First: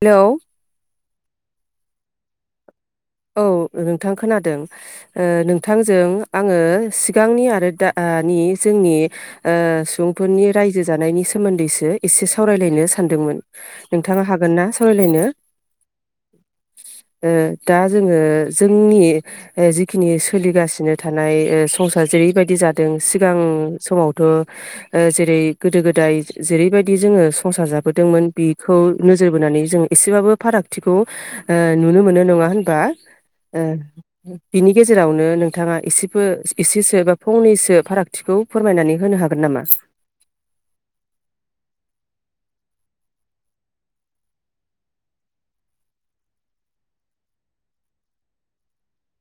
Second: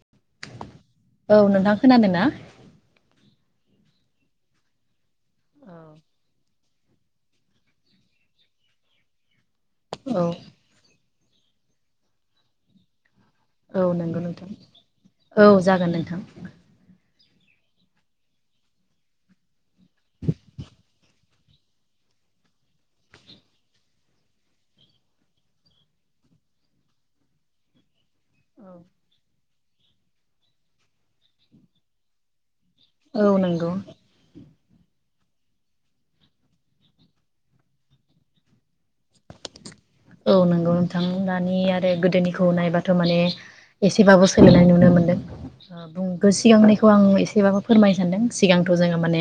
-लौ औ नोंथां खोनादों ना? औ [unintelligible] थां खोनादों ओ नोंथांजों औ आङो सिगांनि आरो [unintelligible] जोंनि ओ सुबुंफोरनि रायजो जानायनि सोमोन [unintelligible] एसे सावरायलायनो सानदोंमोन। औ नोंगौ नोंथाङा नोंथां हागोन ना सावरायलायनो औ जागोन नोंथां। ओ। दा जोङो जोंनि ओ जिखिनि सोलिगासिनो था ओमफ्राय संसार जेरैबायदि जादों सिगां समावथ' जेरै गोदो गोदाय जेरैबायदि जोङो संसार जाबोदों दोंमोन बेखौ नोजोर बोनानै जों एसेबाबो फारागथिखौ ओ नुनो मोनो नङा होन बा औ नंगौ बिनि गेजेरावनो नोंथाङा एसेबो एसेसो बा फंनैसो फारागथिखौ फोरमायनानै होनो हागोन नामा? औ नंगौ नोंथां। दानि आरो गोदोनिखौ नायबाथ' माने एसेबाबो सोलायनाय नुनो मोनदों बुंग सिगांनिखौ आं एसेबाबो फोरमायनो सानदों। सिगांथ' जोङो माने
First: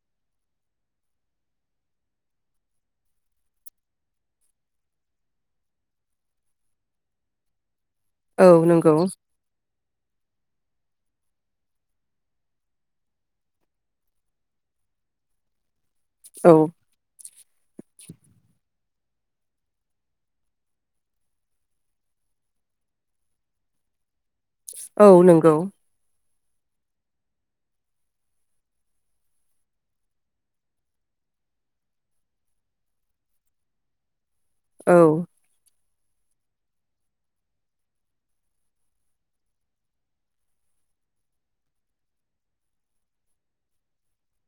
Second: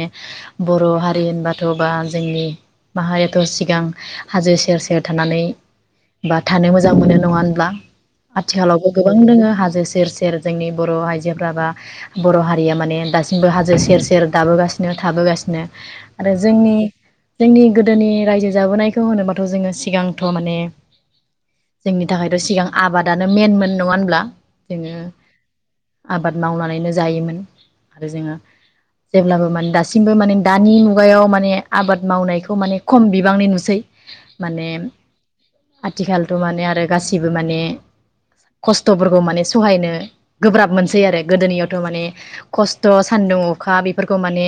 बर' हारि होनबाथ' बा जोंनि माहारियाथ' सिगां हाजो सेर सेर थानानै -बा थानो मोजां मोनो नङा होनब्ला? औ आथिखालावबो नंगौ गोबां दङो हाजो सेर सेर जोंनि बर' आइजोफ्रा बा बर' हारिया माने दासिमबो हाजो सेर सेर दाबोगासिनो थाबोगासिनो आरो औ जोंनि जोंनि गोदोनि रायजो जाबोनायखौ होनोबाथ' जोङो सिगांथ' माने जोंनि थाखायथ' सिगां आबादानो मेनमोन नङा होनब्ला? जोङो औ नंगौ। आबाद मावनानैनो जायोमोन। आरो जोङो जेब्लाबो माने दासिमबो माने दानि मुगायाव माने आबाद मावनायखौ माने खम बिबांनि नुसै माने औ आथिखालथ' माने आरो गासिबो माने, खस्थ'फोरखौ माने, सहायनो गोब्राब मोनसै आरो गोदोनियावथ' माने खस्थ' सान्दुं अखा बेफोरखौ माने,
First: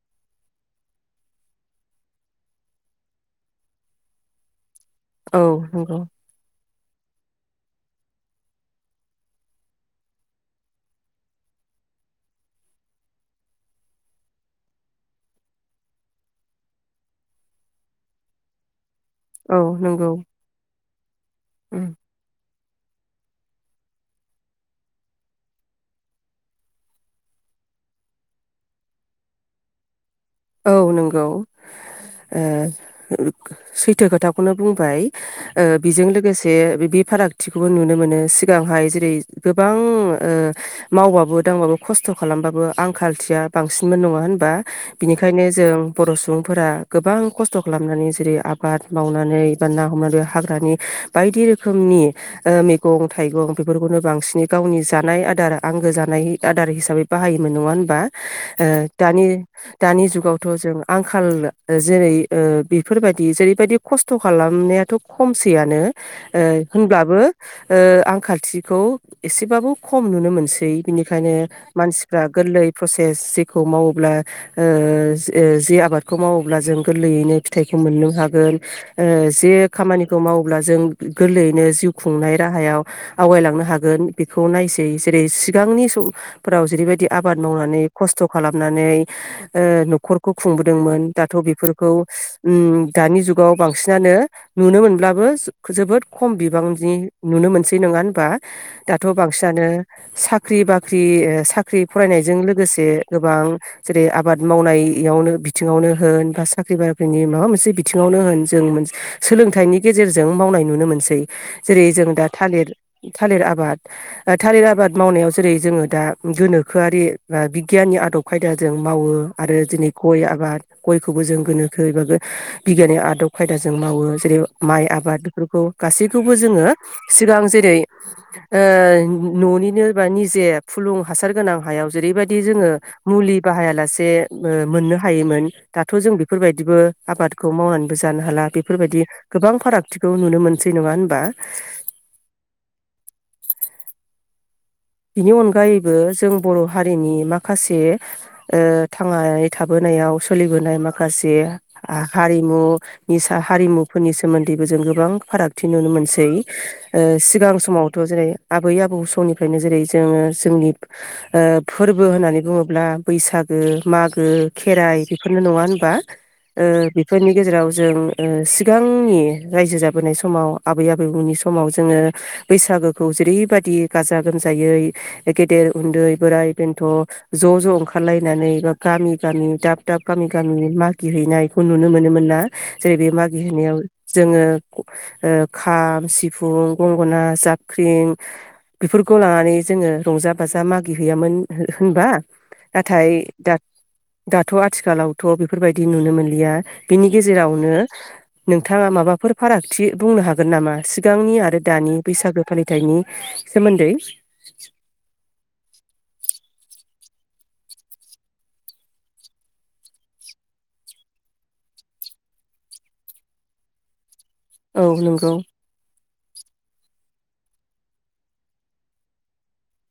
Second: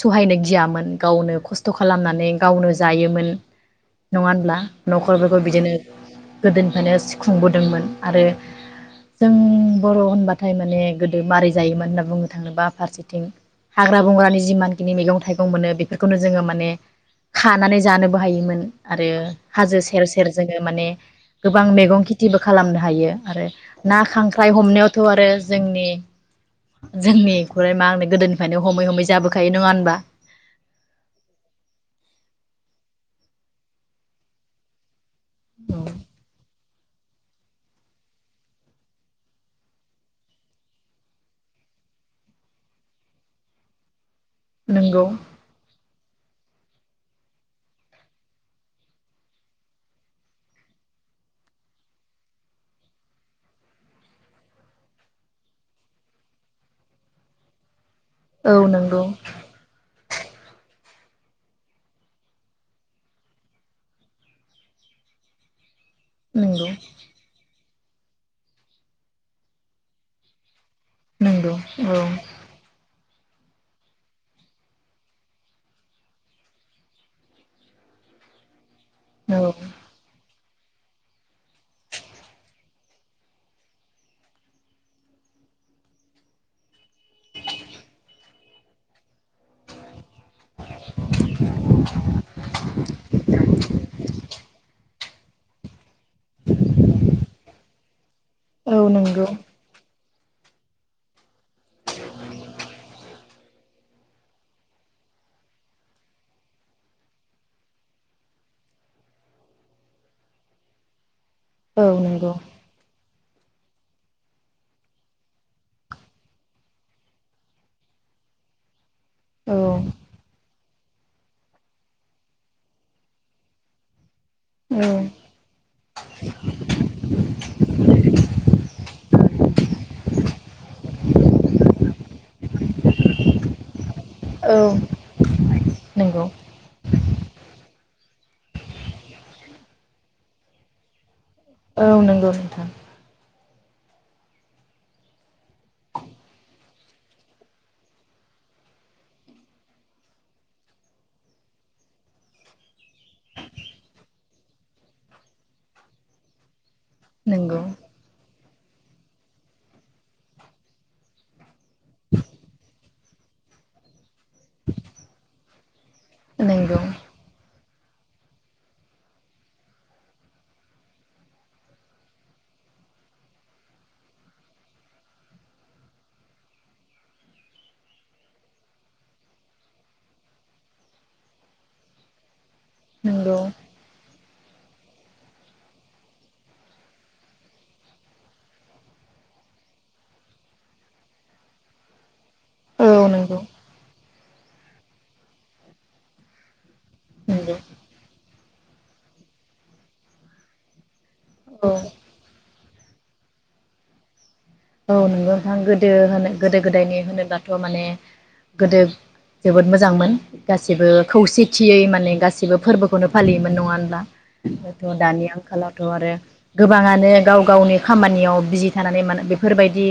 सहायनो गियामोन गावनो खस्थ' खालामनानै गावनो जायोमोन नङा होनब्ला? औ बिदिनो नंगौ गोदो [unintelligible] [unintelligible] खुंबोदोंमोन आरो जों बर' होनबाथाय माने गोदो मारै जायोमोन होनना बुंनो थाङोबा? फारसेथिं हाग्रा बंग्रानि जिमानखिनि मैगं थाइगं मोनो बेफोरखौनो जोङो माने खानानै जानोबो हायोमोन। आरो औ हाजो सेर नंगौ सेर जोङो माने गोबां उम मेगं खेथिबो खालामनो हायो आरो ना खांख्राइ हमनायावथ' आरो जोंनि जोंनि मा होनो गोदोनिफ्रायनो हमै हमै जाबोखायो नङा होनबा औ नंगौ ओ सैथो खोथाखौनो बुंबाय ओ बेजों लोगोसे बे फारागथिखौबो नुनो मोनो सिगांहाय जेरै गोबां ओ मावबाबो दांबाबो खस्थ' खालामबाबो आंखालथिया बांसिनमोन नङा होन बा। नंगौ बिनिखायनो जों बर' सुबुंफोरा गोबां खस्थ' खालामनानै जेरै आबाद मावनानै बा ना हमनानै हाग्रानि बायदि रोखोमनि मैगं थाइगं बेफोरखौनो बांसिनै गावनि जानाय आदार आंगो जानाय आदार हिसाबै बाहायोमोन नङा होनबा। ओ औ नंगौ दानि [unintelligible] दानि जुगावथ' जों आंखाल जेरै ओ बेफोरबायदि जेरैबायदि खस्थ' खालामनायाथ' खमसैयनो ओ नंगौ होनब्लाबो आंखालथिखौ एसेबाबो खम नुनो मोनसै बिनिखायनो नंगौ औ मानसिफ्रा गोरलै पसल जेखौ मावोब्ला जि आबादखौ मावोब्ला जों गोरलैयैनो फिथाइखौ मोननो हागोन औ जे खामानिखौ माव अब्ला जों गोरलैयैनो जिउ खुंनाय राहायाव आवगायलांनो हागोन बेखौ नायसै जेरै सिगांनि सम फोराव जेरैबायदि आबाद मावनानै खस्थ' खालामनानै ओ न'खर। खौ खुंबोदोंमोन दाथ' बेफोरखौ दानि जुगाव बांसिनानो नुनो मोनब्ला जोबोद खम बिबांनि नुनो मोनसै थैनांगोन बा औ दाथ' नंगौ बांसिनानो साख्रि बाख्रि [unintelligible] साख्रि फरायनायजों लोगोसे गोबां जेरै आबाद मावनायावनो बिथिङावनो होन बा साख्रि बाख्रिनि माबा मोनसे बिथिङावनो होन जों सोलोंथाइनि गेजेरजों मावनाय नुनो मोनसै औ जेरै जों दा नंगौ थालिर थालिर आबाद थालिर आबाद मावनायाव जेरै जोङो दा गोनोखोआरि बा बिगियाननि आदब खायदाजों। मावो औ आरो दिनै गय आबाद गयखौबो जों गोनोखो एबा बिगियाननि आदब खायदाज जों मावो जेरै औ माइ आबाद बेफोरखौ गासैखौबो जोङो सिगां जेरै न'नि फुलुं हासार गोनां हायाव जेरैबादि जोङो बाहाया लासै औ [unintelligible] मोननो हायोमोन दाथ' जों नंगौ बेफोरबायदिबो आबादखौ मावानो। बो जानो हाला बेफोरबायदि गोबां फारागथिखौ नुनो मोनसै नङा होनबा। औ नंगौ नोंथां। बिनि अनगायैबो जों बर' हारिनि माखासे ओ थांनानै थाबोनायाव सोलिबोनाय माखासे हारिमु निसा हारिमुफोरनि सोमोन्दैबो जों गोबां फारागथि नुनो मोनसै। ओ सिगां नंगौ समावथ' जेरै आबै आबौ समनिफ्रायनो जेरै जोङो जोंनि ओ फोरबो होननानै बुङोब्ला बैसागो मा गो खेराइ बेफोरनो नङा होनबा ओ नंगौ बेफोरनि गेजेराव। जों ओ सिगांनि रायजो जाबोनाय समाव आबै आबैमोननि समाव जोङो बैसागोखौ जेरैबायदि गाजा गोमजा जायै गेदेर उन्दै बोराइ बेन्थ' ज' ज' ओंखारलायनानै बा गामि गामि दाब दाब गामि गामि मागि हैैनायखौ नुनो मोनोमोन ना। जेरै नंगौ मागिहैनायाव। जोङो ओ खाम सिफुं गंगोना जाबख्रिं बेफोर खौ लानानै जोङो रंजा बाजा मागि हैैयामोन होनबा। औ नाथाय नंगौ दा दाथ' आथिखालावथ' बेफोरबायदि नुनो मोनलिया। बिनि नंगौ गेजेरावनो। नोंथाङा माबाफोर फारागथि बुंनो हागोन नामा सिं। गांनि आरो औ दानि बैसागो। फालिथायनि सोमोन्दै। औ नोंगौ [unintelligible] गोदो होनो। गोदो गोदायनि होनोब्लाथ' माने गोदो जोबोद मोजांमोन गासिबो खौसेथियै माने गासिबो फोरबोखौनो फालियोमोन नङा होनब्ला। औ बेथ'दानि नंगौ आंखालावथ'आरो। गोबाङानो गाव गावनि खामानियाव बिजि थानानै मानो बे। फोरबायदि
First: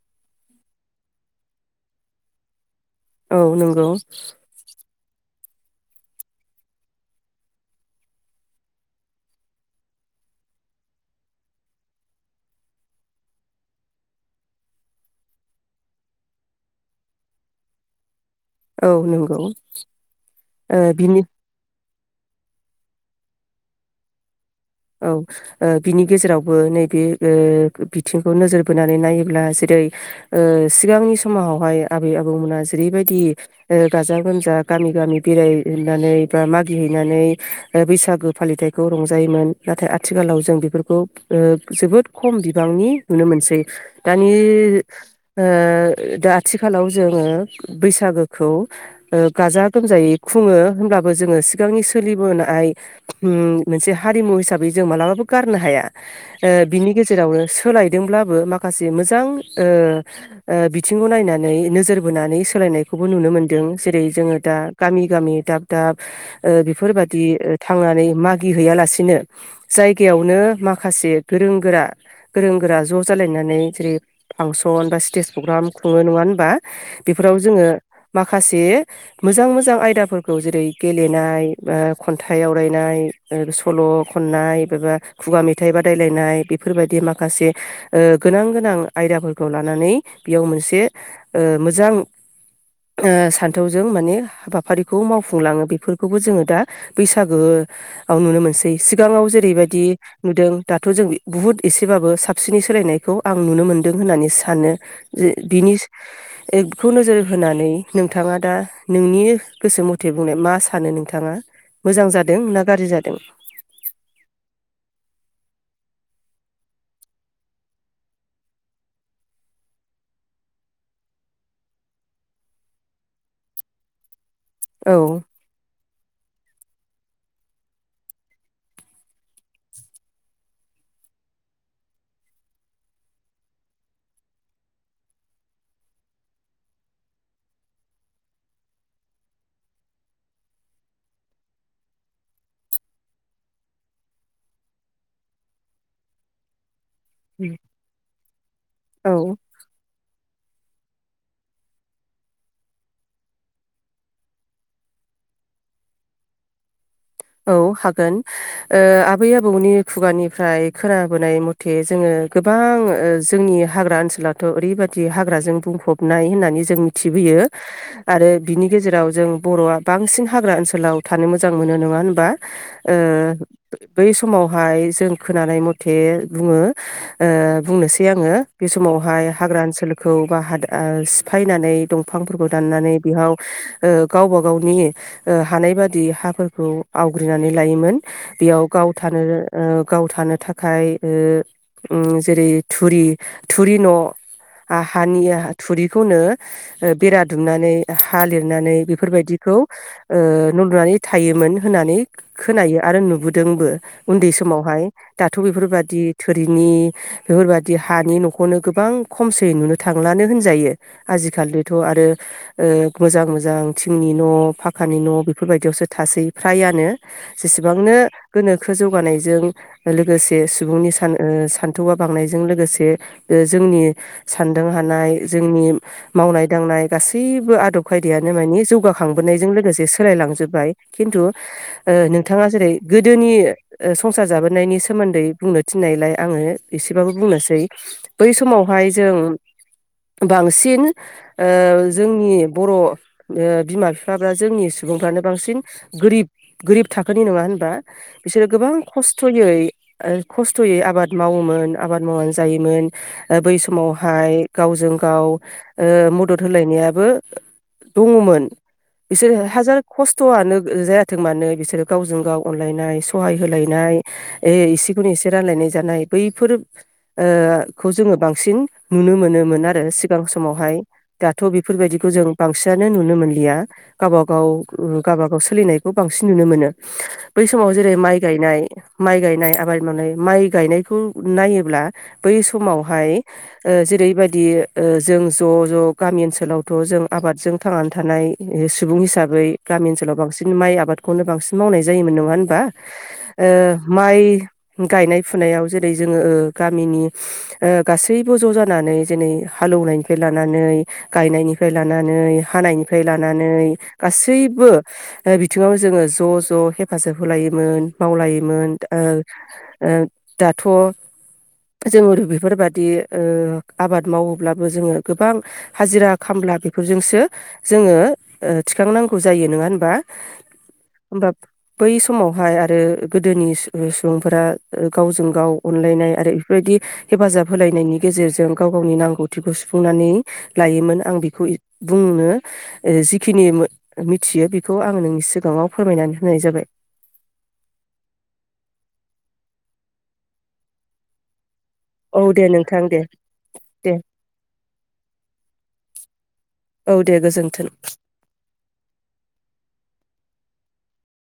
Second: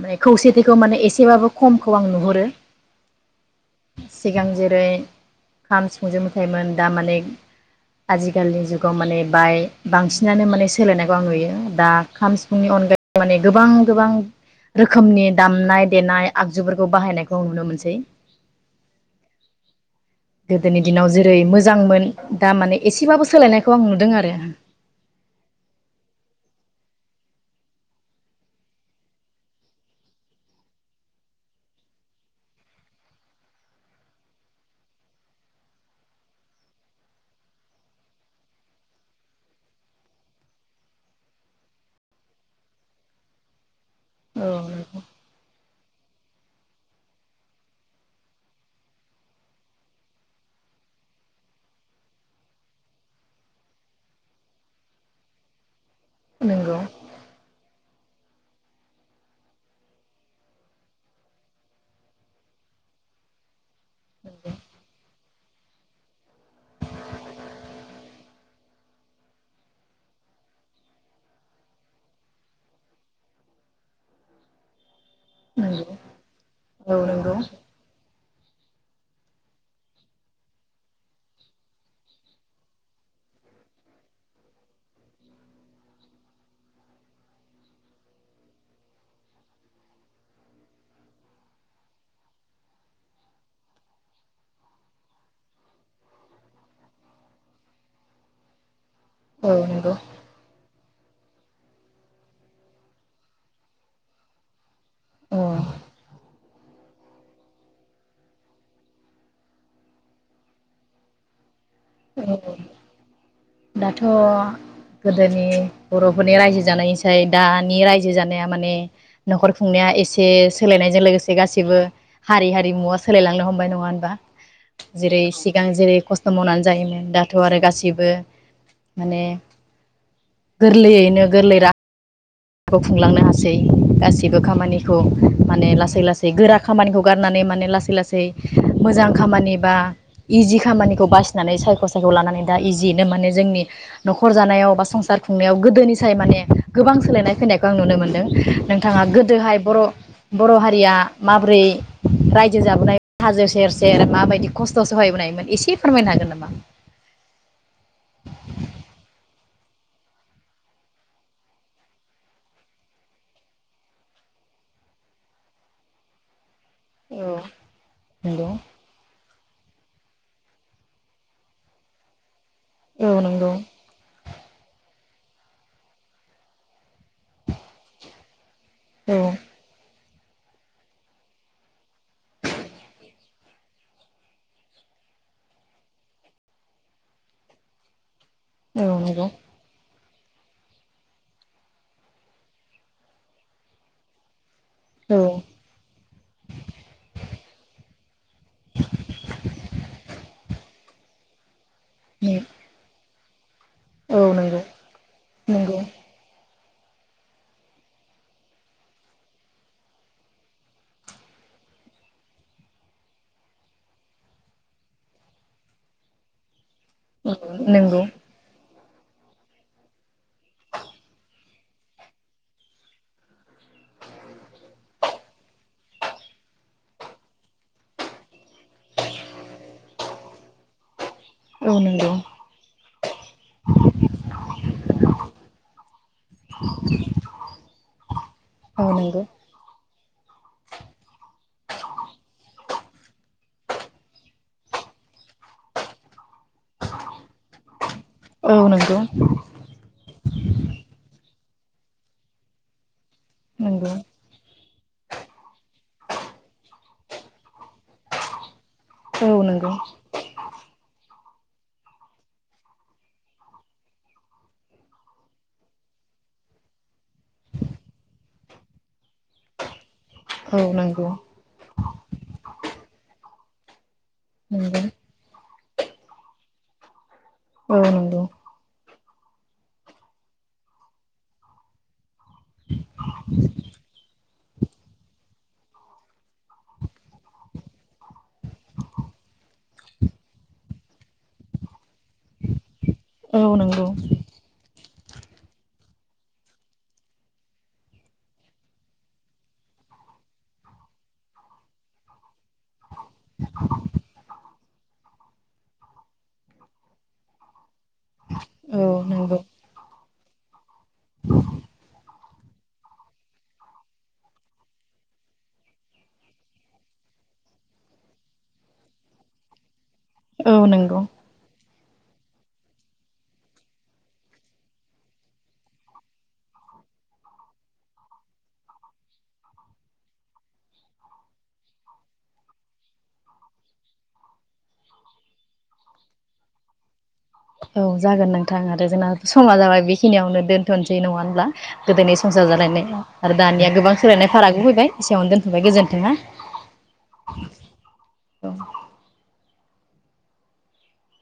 माने खौसेथिखौ माने एसेबाबो खमखौ आं नुहुरो। औ नंगौ। सिगां जेरै खाम सिफुंजो मोसायोमोन दा माने आजिखालिनि जुगाव माने बाय बांसिनानो माने सोलायनायखौ आं नुयो दा खाम सिफुंनि अनगायै माने गोबां। गोबां रोखोमनि दामनाय देनाय आगजुफोरखौ बाहायनायखौ नुनो मोनसै। औ नंगौ ओ गोदोनि दिनाव बिनि जेरै मोजांमोन। दा माने एसेबाबो सोलायनायखौ आं नुदों आरो। औ ओ बिनि गेजेरावबो नैबे बिथिंखौ नोजोर बोनानै नायोब्ला जेरै ओ सिगांनि समावहाय आबै आबौमोना जेरैबायदि ओ गाजा गोमजा गामि गामि बेरायनानै बा मागिहैनानै बैसागो फालिथायखौ रंजायोमोन। नाथाय आथिखालाव जों बेफोरखौ ओ जोबोद खम बिबांनि नुनो मोनसै। दानि औ ओ दा आथिखालाव जोङो बैसागोखौ ओ गाजा गोमजायै खुङो होमब्लाबो जोङो सिगांनि सोलिबोनाय उम मोनसे हारिमु हिसाब बेै जों मालाबाबो गारनो हाया। ओ नंगौ बिनि गेजेरावनो सु सोलायदोंब्लाबो माखासे मोजां ओ ओ बिथिंखौ नायनानै नोजोर बोनानै सोलायनायखौबो नुनो मोनदों जेरै जोङो दा गामि गामि दाब दाब ओ बेफोरबादि थांनानै मागिहैयालासिनो। जायगायावनो माखासे गोरों गोरा गोरों गोरा ज' जालायनानै जेरै फांसन बा स्टेज प्रग्राम नंगौ खुङो नङा ओम बा नंगौ औ नंगौ बेफोराव जोङो। माखासे मोजां मोजां आयदाफोरखौ जेरै गेलेनाय बा खन्थाइ आवरायनाय ओ सल'। खननाय बबा खुगा मेथाइ बादायलायनाय बेफोरबायदि माखासे ओ गोनां गोनां आयदाफोरखौ लानानै बेयाव मोनसे ओ मोजां ओ सान्थौजों माने हाबाफारिखौ मावफुंलाङो बेफोरखौबो जोङो दा बैसागोआव नुनो मोनसै। सिगाङाव औ जेरैबायदि नंगौ नुदों। दाथ' जों बि बुहुत एसेबाबो साबसिनै सोलायनायखौ आं नुनो मोन्दों होननानै सानो। जे औ बिनि। एखौ नोजोर होनानै नोंथाङा दा नोंनि गोसो मथे बुंनाय मा सानो नोंथाङा। मोजां औ जादों ना गाज्रि जादों। दाथ' गोदोनि बर'फोरनि रायजो जानायनिसाय दानि रायजो जानाया माने न'खर खुंनाया एसे सोलायनायजों लोगोसे गाससिबो हारि हारिमुवा सोलायलांनो हमबाय नङा होनबा। औ जेरै सिगां जेरै खस्थ' मावनानै जायोमोन दाथ' आरो गासिबो माने गोरलैयैनो गोरलै रा खौ खुंलांनो हासै गाससिबो खामानिखौ माने लासै लासै गोरा खामानिखौ गारनानै माने लासै लासै मोजां खामानि बा इजि खामानिखौ बासिनानै सायख' सायख' लानानै दा इजियैनो माने जोंनि न'खर जानायाव बा संसार खुंनायाव गोदोनि साय माने गोबां सोलायनानै फैनायखौ आं नुनो मोनदों नोंथाङा औ गोदोहाय बर बर हारिया माबोरै रायजो जाबोनाय हाजो सेर-सेर माबायदि खस्थ सहायबोनायमोन एसे फोरमायनो हागोन नामा? औ हागोन ओ आबै आबौनि खुगानिफ्राय खोनाबोनाय मथे जोङो गोबां ओ जोंनि हाग्रा ओनसोलाथ ओरै बायदि हाग्राजों बुंफबनाय होननानै जों जों औ मिथिबोयो आरो नंगौ बिनि गेजेराव जों बरआ बांसिन हाग्रा ओनसोलाव थानो मोजां मोनो नङा होनबा। ओ औ नंगौ बै समावहाय जों खोनानाय मथे बुङो ओ बुंनोसै आङो बे औ समावहाय हाग्रा ओनसोल खौ बा सिफायनानै दंफांफोरखौ दाननानै बेहयाव ओ गावबा गावनि ओ हानाय बादि हाफोरखौ आवग्रिनानै लायोमोन। बेयाव गाव औ थानो नंगौ ओ गाव थानो थाखाय‌ ओ जेरै थोरि थोरि न औ हानि थुरिखौनो बेरा दुमनानै हा लिरनानै बेफोरबायदिखौ ओ न लुनानै थायोमोन। होनानै खोनायो आरो नुबोदों। दोंबो। औ उन्दै नंगौ समावहाय दाथ नंगौ बेफोरबायदि थोरि नि बेफोरबायादि हानि नखौनो गोबां खमस नुनो थांलानो होनजायो आजिखालिजोंथ ओ आरो मोजां-मोजां थिंनि न फाखानि न बेफोर बायदियावसो थासै। फ्रायानो। जेसेबांनो नंगौ गोनोखो जौगानायजों लोगोसे सुबुंनि सान‌ ओ सान्थौआ बांनायजों लोगोसे जोंनि सानदों हानाय जोंनि मावनाय दांनाय गासैबो आदब खायदायानो मानि जौगाखांबोनायजों लोगोसे सोलाय लांजोब्बाय। खिन्थु औ ओ नंगौ नोंथाङा जेरै गोदोनि ओ संसार जाबोनायनि सोमोन्दै बुंनो थिन्नायलाय आङो एसेबाबो बुंनोसै। बै औ समावहाय जों नंगौ बांसिन ओ जोंनि बर' बिमा बिफाफ्रा जोंनि सुबुंफ्रानो बांसिन गोरिब गोरिब थाखोनि नङा होनबा? बिसोरो औ गोबां नंगौ खस्थयै खस्थयै आबाद मावोमोन आबाद मावनानै जायोमोन बै नंगौ समावहाय गावजों गाव ओ मदद होलायनायाबो दङ'मोन। औ बिसोर नंगौ हाजार खस्थआनो जायाथों मानो बिसोरो गावजों गाव अनलायनाय सहाय होलायनाय एसेखौ एसे रानलायनाय जानाय बैफोर ओ खौ जोङो बांसिन नुनो मोनोमोन आरो सि गां औ समावहाय नंगौ दाथ' बे बेफोर बायदिखौ जों बांसिनानो नुनो मोनलिया गावबागाव नंगौ ओम गावबासो सोलिनायखौ बांसिन नुनो मोनो। बै समाव औ जेरै माइ नंगौ गायनाय माइ गायनाय आबाद मावनाय माइ गायनायखौ नायोब्ला बै समावहाय ओ जेरै बायादि ओ जों ज' ज' गामि ओनसोलावथ' जों आबादजों थांनानै थानाय सुबुं हिसाबै गामि ओनसोलाव बांसिन बिदिनो माइ आबादखौनो बांसिन मावनाय जायोमोन नङा होनबा? औ नंगौ औ ओ माइ गायनाय फुनायाव जेरै जोङो ओ गामिनि गासैबो ज' जानानै जेरै हालौनायनिफ्राय लानानै गायनायनिफ्राय लानानै हानायनिफ्राय लानानै गासैबो बिथिङाव जोङो ज' ज' हेफाजाब होलायोमोन मावलायोमोन ओ नंगौ ओ दाथ' जोङो बेफोरबादि ओ आबाद मावोब्लाबो जोङो गोबां हाजिरा खामला बेफोरजोंसो जोङो ओ थिखांनांगौ जायो नोङा होनबा? औ नंगौ। होमबा बै समावहाय आरो गोदोनि सु-सुबुंफोरा गावजों गाव अनलायनाय आरो बेफोरबायदि हेफाजाब होलायनायनि गेजेरजों गाव गावनि नांगौथिखौ सुफुंनानै लायोमोन आं बेखौ बुंनो जिखिनि मि -मिथियो। बेखौ आं नोंनि सिगाङाव फोरमायनानै होनाय जाबाय। औ जागोन नोंथां आरो जोंना समा जाबाय बेखिनियावनो दोनथ'नोसै नङा होनब्ला? गोदोनि औ दे संसार नोंथां दे जालायनाय आरो दानिया दे गोबां सोलायनाय फारागबो फैबाय एसेयावनो दोनथ'बाय गोजोन्थों ना औ दे गोजोन्थों अ